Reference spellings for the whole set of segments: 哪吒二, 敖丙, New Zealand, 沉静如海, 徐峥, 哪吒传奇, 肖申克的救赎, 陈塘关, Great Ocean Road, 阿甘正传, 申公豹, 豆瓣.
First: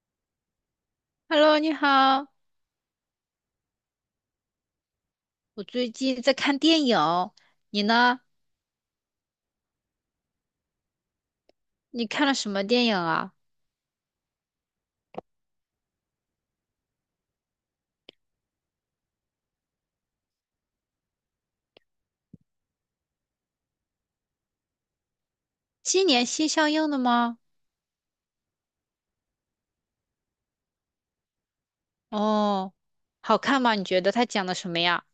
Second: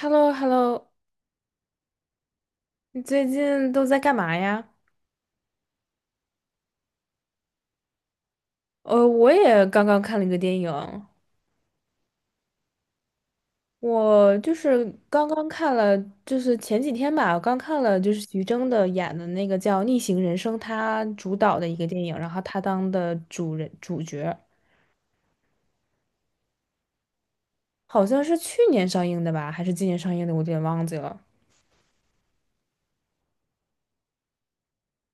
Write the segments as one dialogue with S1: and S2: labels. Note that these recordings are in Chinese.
S1: h e l l o h e l l o
S2: Hello，你好，
S1: 你最近都在干嘛呀？
S2: 我最近在看电影，你呢？
S1: 我也刚刚看了一个电影。
S2: 你看了什么电影啊？
S1: 我就是刚刚看了，就是前几天吧，我刚看了就是徐峥的演的那个叫《逆行人生》，他主导的一个电影，然后他当的主角，
S2: 今年新上映的吗？
S1: 好像是去年上映的吧，还是今年上映的，我有点忘记了。
S2: 哦，好看吗？你觉得他讲的什么呀？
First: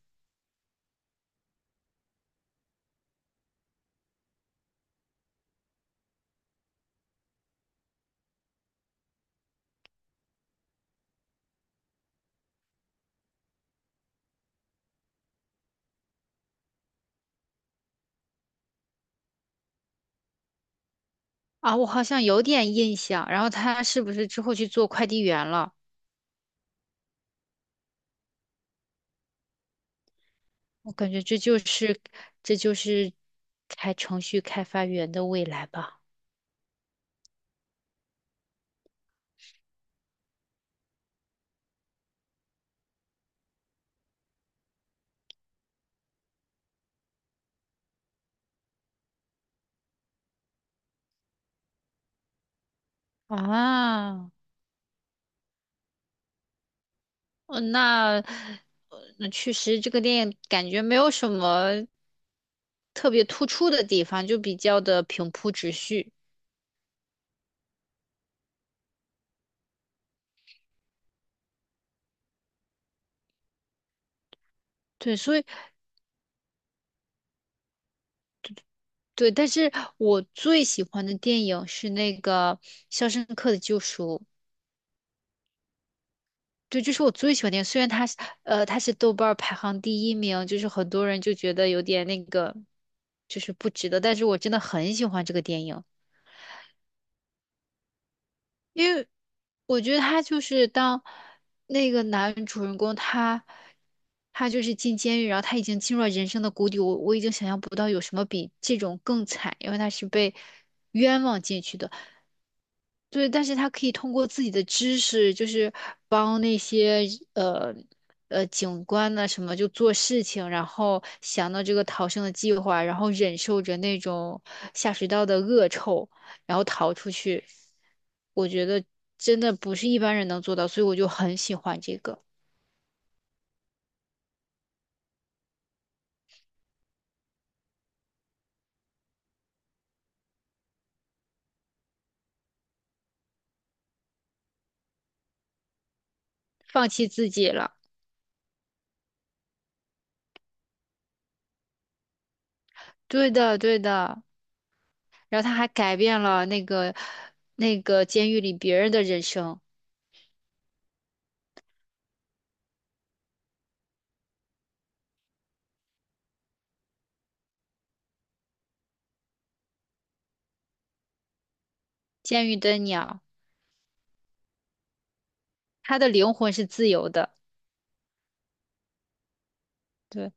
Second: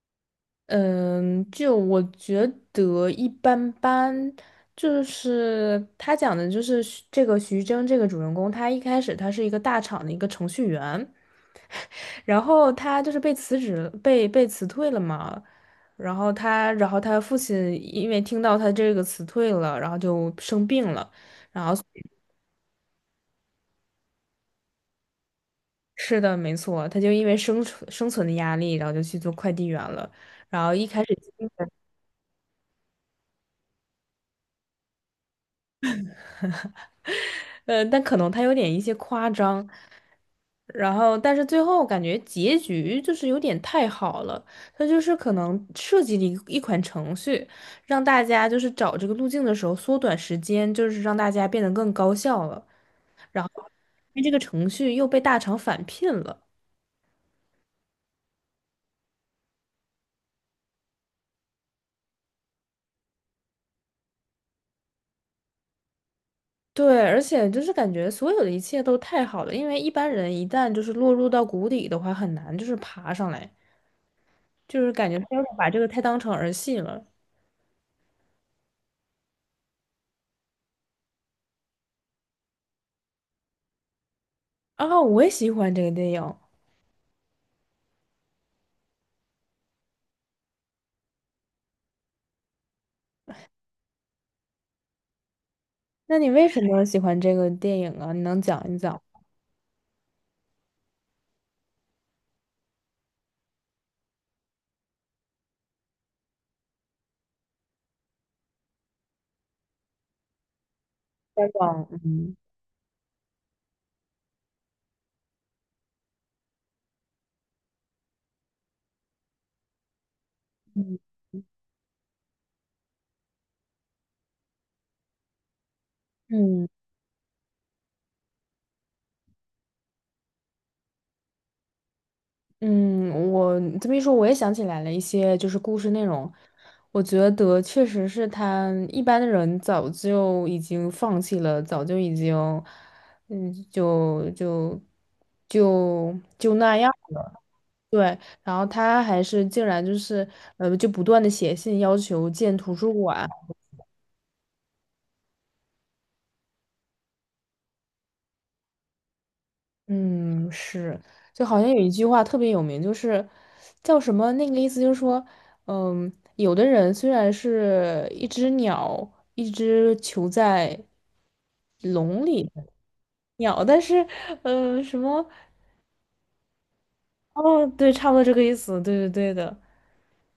S1: 嗯，就我觉得一般般。就是他讲的，就是这个徐峥这个主人公，他一开始他是一个大厂的一个程序员，然后他就是被辞职了，被辞退了嘛。然后他父亲因为听到他这个辞退了，然后就生病了。然后
S2: 啊，我好像有点印象。然后他是不是之后去做快递员了？
S1: 是的，没错，他就因为生存的压力，然后就去做快递员了，然后一
S2: 我
S1: 开
S2: 感
S1: 始。
S2: 觉这就是开程序开发员的未来吧。
S1: 但可能他有点一些夸张，然后但是最后感觉结局就是有点太好了，他就是可能设计了一款程序，让大家就是找这个路径的时候缩短时间，就是让大家变得更高效了。因为这
S2: 啊，呃
S1: 个程序又被大厂返聘了。
S2: 那那确实这个电影感觉没有什么特别突出的地方，就比较的平铺直叙。
S1: 对，而且就是感觉所有的一切都太好了，因为一般人一旦就是落入到谷底的话，很难就是爬上来，就是感
S2: 对，
S1: 觉他
S2: 所
S1: 有
S2: 以
S1: 点把这个太当成儿戏了。
S2: 对，但是我最喜欢的电影是那个《肖申克的救赎》，
S1: 啊，我也喜欢这个电影。
S2: 对，这是我最喜欢的电影。虽然它是豆瓣儿排行第1名，就是很多人就觉得有点那个，就是不值得，但是我真的很喜欢这个电影，
S1: 那你为什么喜欢这个电影啊？你能讲一
S2: 因
S1: 讲？
S2: 为我觉得他就是当那个男主人公他。他就是进监狱，然后他已经进入了人生的谷底。我已经想象不到有什么比这种更惨，因为他是被冤枉
S1: 再
S2: 进去
S1: 讲。
S2: 的。
S1: 嗯。
S2: 对，但是他可以通过自己的知识，就是帮那些呃警官呢什么就做事情，然后
S1: 嗯。
S2: 想到这个逃生的计划，然后忍受着那种下水道的恶臭，然后
S1: 嗯。
S2: 逃出去。我觉得真的不是一般人能做到，所以我就很喜欢这个，
S1: 嗯，我这么一说，我也想起来了一些就是故事内容。我觉得确实是他一般的人早就已经放弃了，早就已经。嗯，就就就那
S2: 放
S1: 样
S2: 弃自
S1: 了。
S2: 己了。
S1: 对，然后他还是竟然就是就不断的写信要求建图书馆。
S2: 对的，对的。然后他还改变了那个监狱里别人的人生，
S1: 嗯，是，就好像有一句话特别有名，就是叫什么？那个意思就是说，嗯，有的人虽然是一只鸟，一只囚在笼里
S2: 监
S1: 的
S2: 狱的鸟，
S1: 鸟，但是，什么？
S2: 他的灵魂是自由的。
S1: 哦，对，差不多这个意思，对对对的。
S2: 对。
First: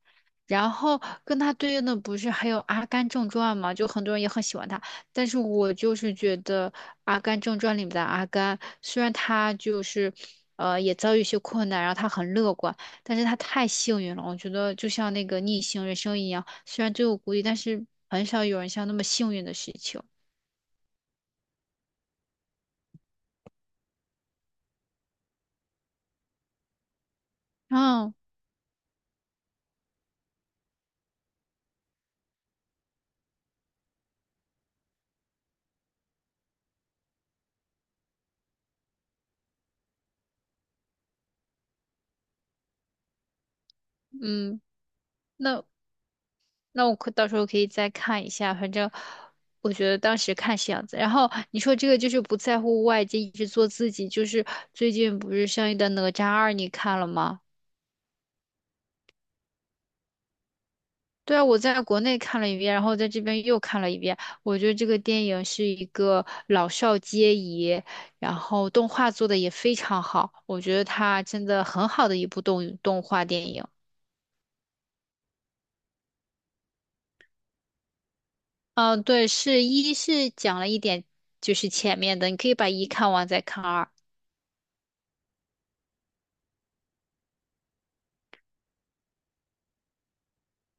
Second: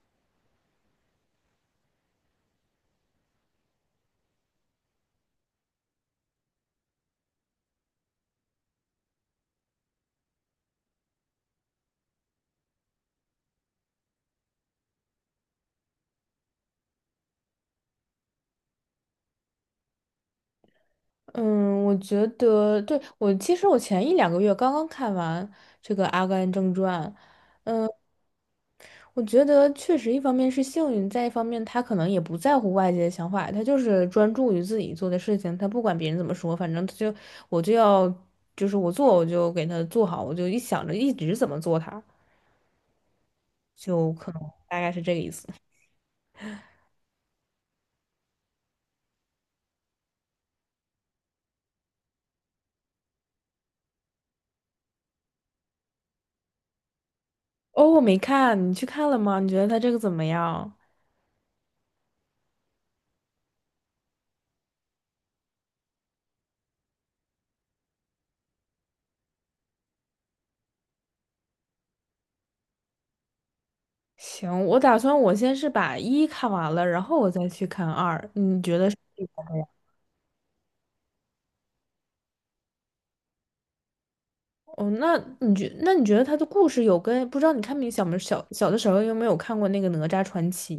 S2: 然后跟他对应的不是还有《阿甘正传》嘛，就很多人也很喜欢他，但是我就是觉得《阿甘正传》里面的阿甘，虽然他就是，也遭遇一些困难，然后他很乐观，但是他太幸运了。我觉得就像那个逆行人生一样，虽然最后孤立，但是很少有人像那么幸运的事情。
S1: 嗯，我觉得对我其实我前一两个月刚刚看完这个《阿甘正传》。
S2: 然
S1: 我觉得确实，一方面是幸运，再一方面他可能也不在乎外界的想法，他就是专注于自己做的事情，他不管别人怎么说，反正他就我就要，就是我做我就给他做好，我就一想着一直怎么做他，就可能
S2: 嗯，
S1: 大概是这个意思。
S2: 那那我可到时候可以再看一下，反正我觉得当时看是样子。然后你说这个就是不在乎外界，一直做自己，就是最近不是上映的《哪吒二》，你看了吗？
S1: 哦，我没看，你去看了吗？你觉得他这个怎么样？
S2: 对啊，我在国内看了一遍，然后在这边又看了一遍。我觉得这个电影是一个老少皆宜，然后动画做的也非常好，我觉得它真的很好的一部动画电影。
S1: 行，我打算我先是把一看完了，然后我再去看二，你觉得是。
S2: 嗯，对，是讲了一点，就是前面的，你可以把一看完再看二。
S1: 哦，那你觉得他的故事有跟不知道你看没小小的时候有没有看过那个《哪吒传奇》，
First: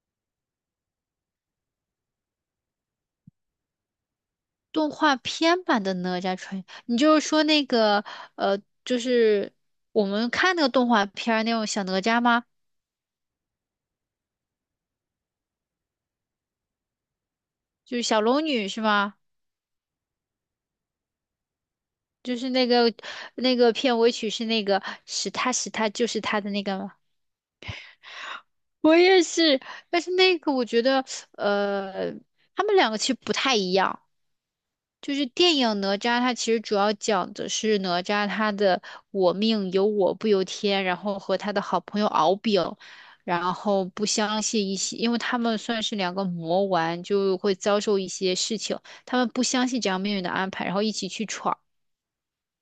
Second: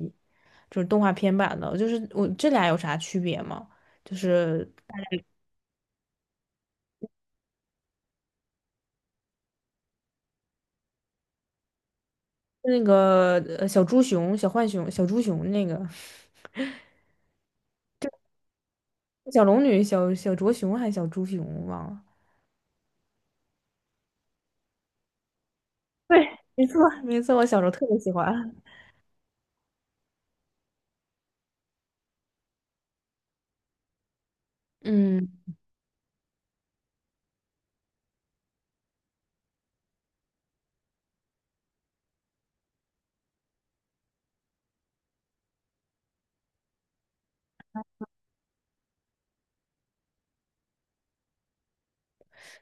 S1: 就是动画片版的，就是我这俩有啥区别吗？就是
S2: 动画片版的哪吒传，你就是说那个就是我们看那个动画片儿那种小哪吒吗？
S1: 那个小猪熊、小浣熊、小猪熊那个
S2: 就是小龙女是吗？
S1: 小龙女、小小卓熊还是小猪熊忘了。
S2: 就是那个片尾曲是那个是他就
S1: 对，
S2: 是他的那
S1: 没错，
S2: 个吗？
S1: 没错，我小时候特别喜欢。
S2: 我也是，但是那个我觉得呃，他们两个其实不太一样。就是
S1: 嗯，
S2: 电影《哪吒》，它其实主要讲的是哪吒他的“我命由我不由天”，然后和他的好朋友敖丙，然后不相信一些，因为他们算是两个魔丸，就会遭受一些事情，他们不相信这样命运的安排，然后一起去闯。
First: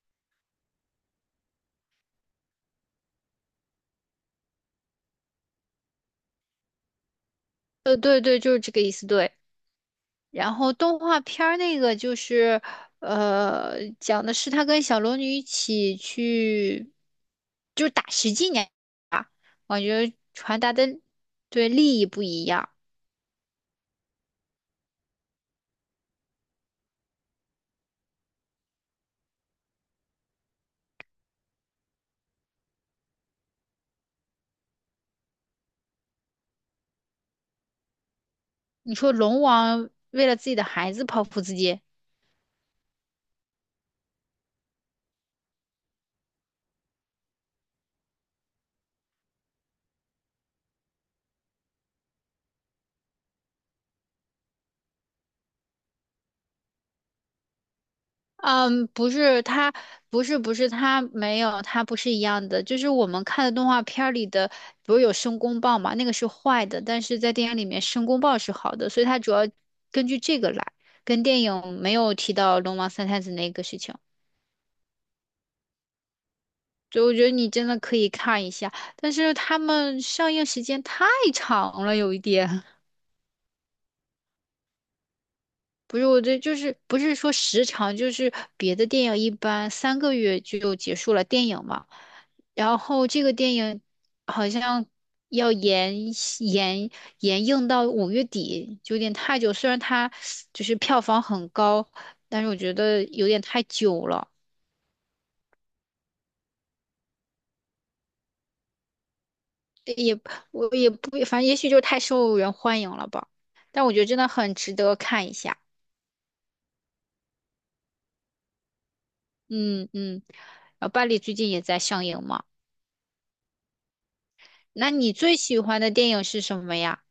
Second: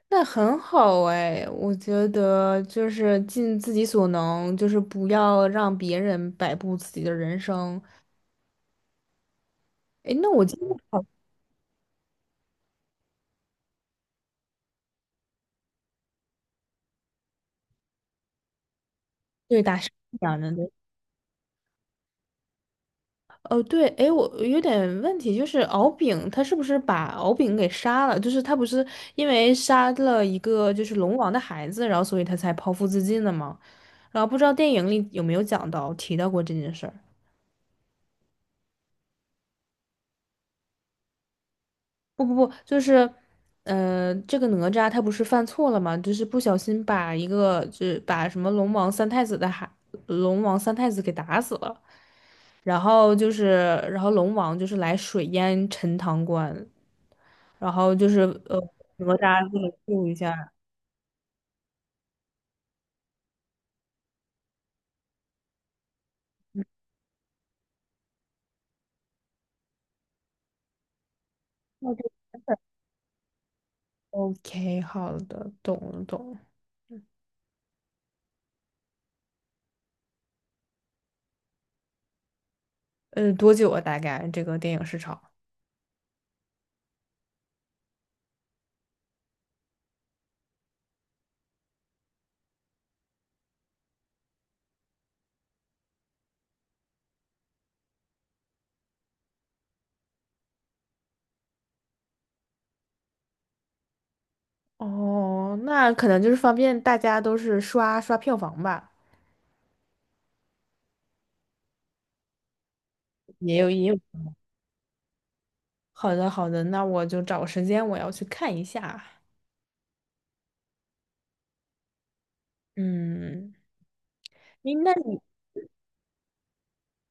S1: 那很好哎，我觉得就是尽自己所能，就是不要让别人摆布自己的人生。
S2: 对对，就是这个意思，对。
S1: 哎，那我
S2: 然
S1: 今天
S2: 后动
S1: 好，
S2: 画片儿那个就是，讲的是他跟小龙女一起去，就是打十几年。
S1: 对，打
S2: 我
S1: 生
S2: 觉得
S1: 讲养着的。
S2: 传
S1: 对，
S2: 达的对利益不一样。
S1: 哦，对，哎，我有点问题，就是敖丙他是不是把敖丙给杀了？就是他不是因为杀了一个就是龙王的孩子，然后所以他才剖腹自尽的吗？然后不知道电影里有没有讲到提到过这件事儿。
S2: 你说龙王为了自己的孩子剖腹自尽，
S1: 不不不，就是，这个哪吒他不是犯错了吗？就是不小心把一个，就是把什么龙王三太子的孩，龙王三太子给打死了，然后就是，然后龙王就是来水淹陈塘关，然后就是呃，
S2: 嗯，
S1: 哪
S2: 不是
S1: 吒就来
S2: 他，
S1: 救一
S2: 不是
S1: 下。
S2: 不是他没有，他不是一样的。就是我们看的动画片儿里的，不是有申公豹嘛，那个是坏的，但是在电影里面申公豹是好的，所以他主要根据这个来，跟电影没
S1: 哦，对，
S2: 有提到龙王三太子那个事情。
S1: OK，好的，懂了懂了。
S2: 所以我觉得你真的可以看一下，但是他们上映时间太长了，有一点。
S1: 多久啊？大概这个电影市场？
S2: 不是，我这就是不是说时长，就是别的电影一般3个月就结束了电影嘛，然后这个电影好像要延延映到5月底，就有点太久。虽然它就是票房很高，但是我觉得有点太久了。
S1: 哦，那可能就是方便大家都是刷刷票房吧，
S2: 我也不，反正也许就是太受人欢迎了吧。
S1: 也有也
S2: 但我
S1: 有。
S2: 觉得真的很值得看一下。
S1: 好的，好的，那我就找个时间我要去看一下。
S2: 嗯嗯，然后巴黎最近也在上映嘛。
S1: 嗯，你
S2: 那
S1: 那
S2: 你
S1: 你，
S2: 最喜欢的电影是什么呀？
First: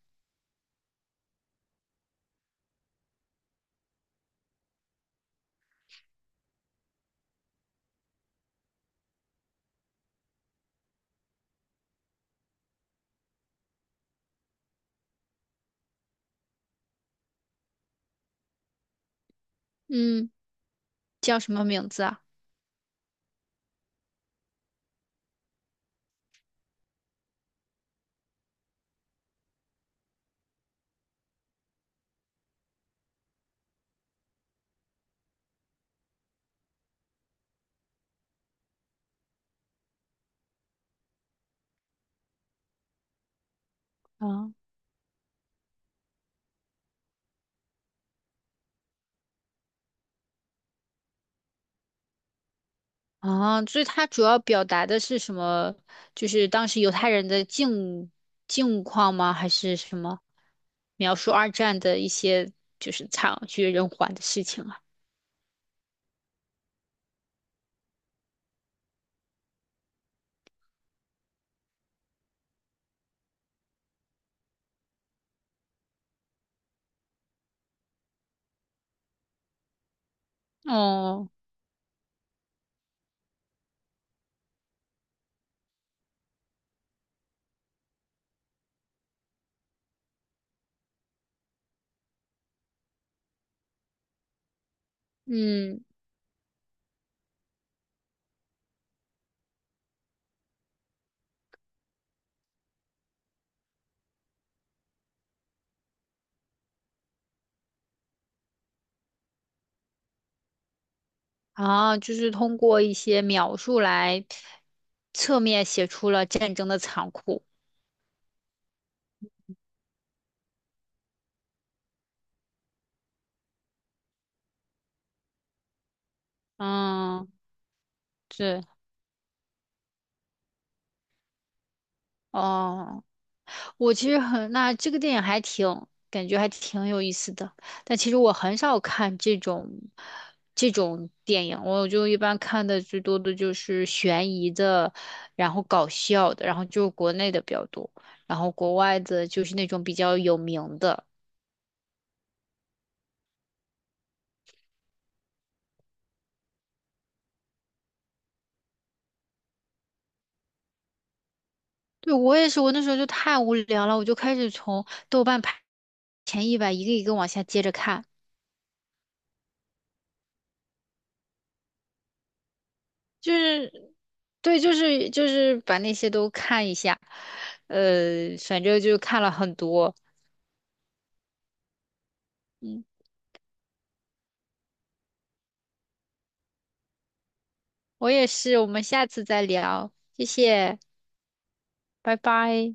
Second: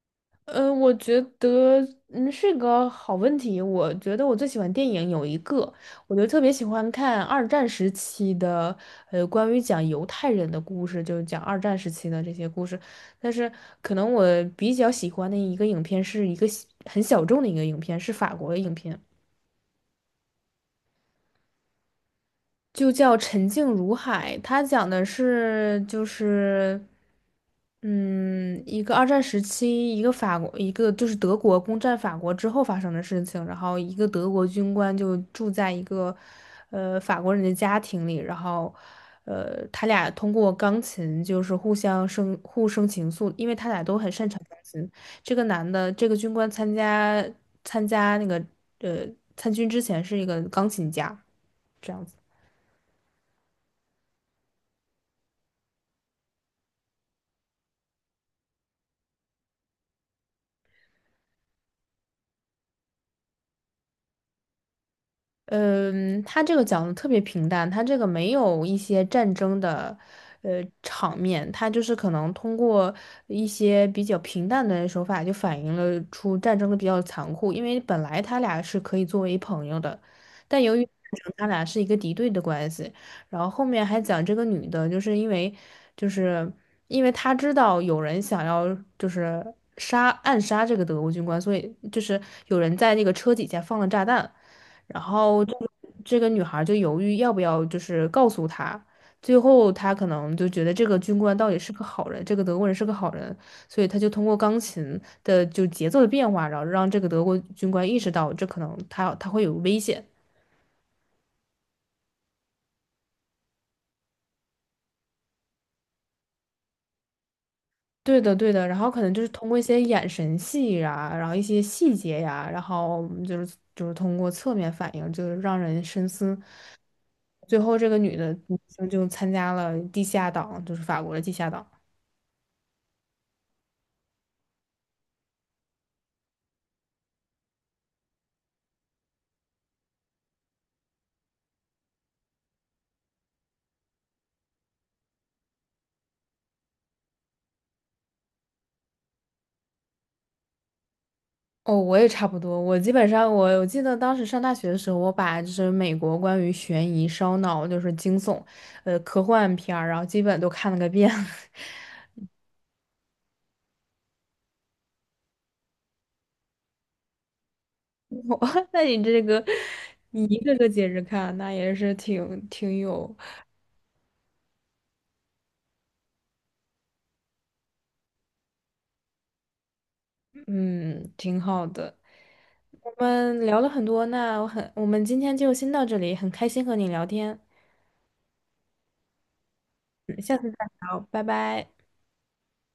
S1: 我觉得是个好问题。我觉得我最喜欢电影有一个，我就特别喜欢看二战时期的，关于讲犹太人的故事，就是讲二战时期的这些故事。但是可能我比较喜欢的一个影片是一个很小众的一个影片，是法国的影片。
S2: 嗯，叫什么名字啊？
S1: 就叫《沉静如海》，它讲的是就是，嗯，一个二战时期，一个法国，一个就是德国攻占法国之后发生的事情。然后一个德国军官就住在一个，法国人的家庭里，然后，他俩通过钢琴就是互生情愫，因为他俩都很擅长
S2: 啊，
S1: 钢琴。这个男的，这个军官参加参加那个呃参军之前是一个钢琴家。这样子。
S2: 啊，所以它主要表达的是什么？就是当时犹太人的境况吗？还是什么？描述二战的一些就是惨绝人寰的事情啊。
S1: 嗯，他这个讲的特别平淡，他这个没有一些战争的，场面，他就是可能通过一些比较平淡的手法，就反映了出战争的比较残酷。因为本来他俩是可以作为朋友的，但由于战
S2: 哦，
S1: 争他俩是一个敌对的关系，然后后面还讲这个女的，就是因为他知道有人想要就是暗杀这个德国军官，所以就是有人在那个车底下放了炸弹。然后这个
S2: 嗯，
S1: 这个女孩就犹豫要不要就是告诉他，最后他可能就觉得这个军官到底是个好人，这个德国人是个好人，所以他就通过钢琴的就节奏的变化，然后让这个德国军官意识到这可能他会有危险。
S2: 啊，就是通过一些描述来侧面写出了战争的残酷。
S1: 对的，对的，然后可能就是通过一些眼神戏呀，然后一些细节呀，然后就是通过侧面反应，就是让人深思。
S2: 嗯，
S1: 最后，这个女的
S2: 对，
S1: 就参加了地下党，就是法国的地下党。
S2: 哦。我其实很，那这个电影还挺，感觉还挺有意思的。但其实我很少看这种电影，我就一般看的最多的就是悬疑的，然后搞笑的，然后就国内的比较多，然后国外的就是那种比较有名的。
S1: 哦，我也差不多。我基本上，我记得当时上大学的时候，我把就是美国关于悬疑、烧脑，就是惊悚，科幻片儿，然后基本都看了个遍。
S2: 对，我也是，我那时候就太无聊了，我就开始从豆瓣排前100一个一个往下接着看。
S1: 哇，那你一个个接着看，那也是挺有。
S2: 就是对，就是就是把那些都看一下，反正就看了很多。
S1: 嗯，挺好的。
S2: 嗯，
S1: 我们聊了很多，那我很，我们今天就先到这里，很开心和你聊天。
S2: 我也是，我们下次再聊，
S1: 嗯，
S2: 谢
S1: 下次再
S2: 谢，
S1: 聊，拜拜。
S2: 拜拜。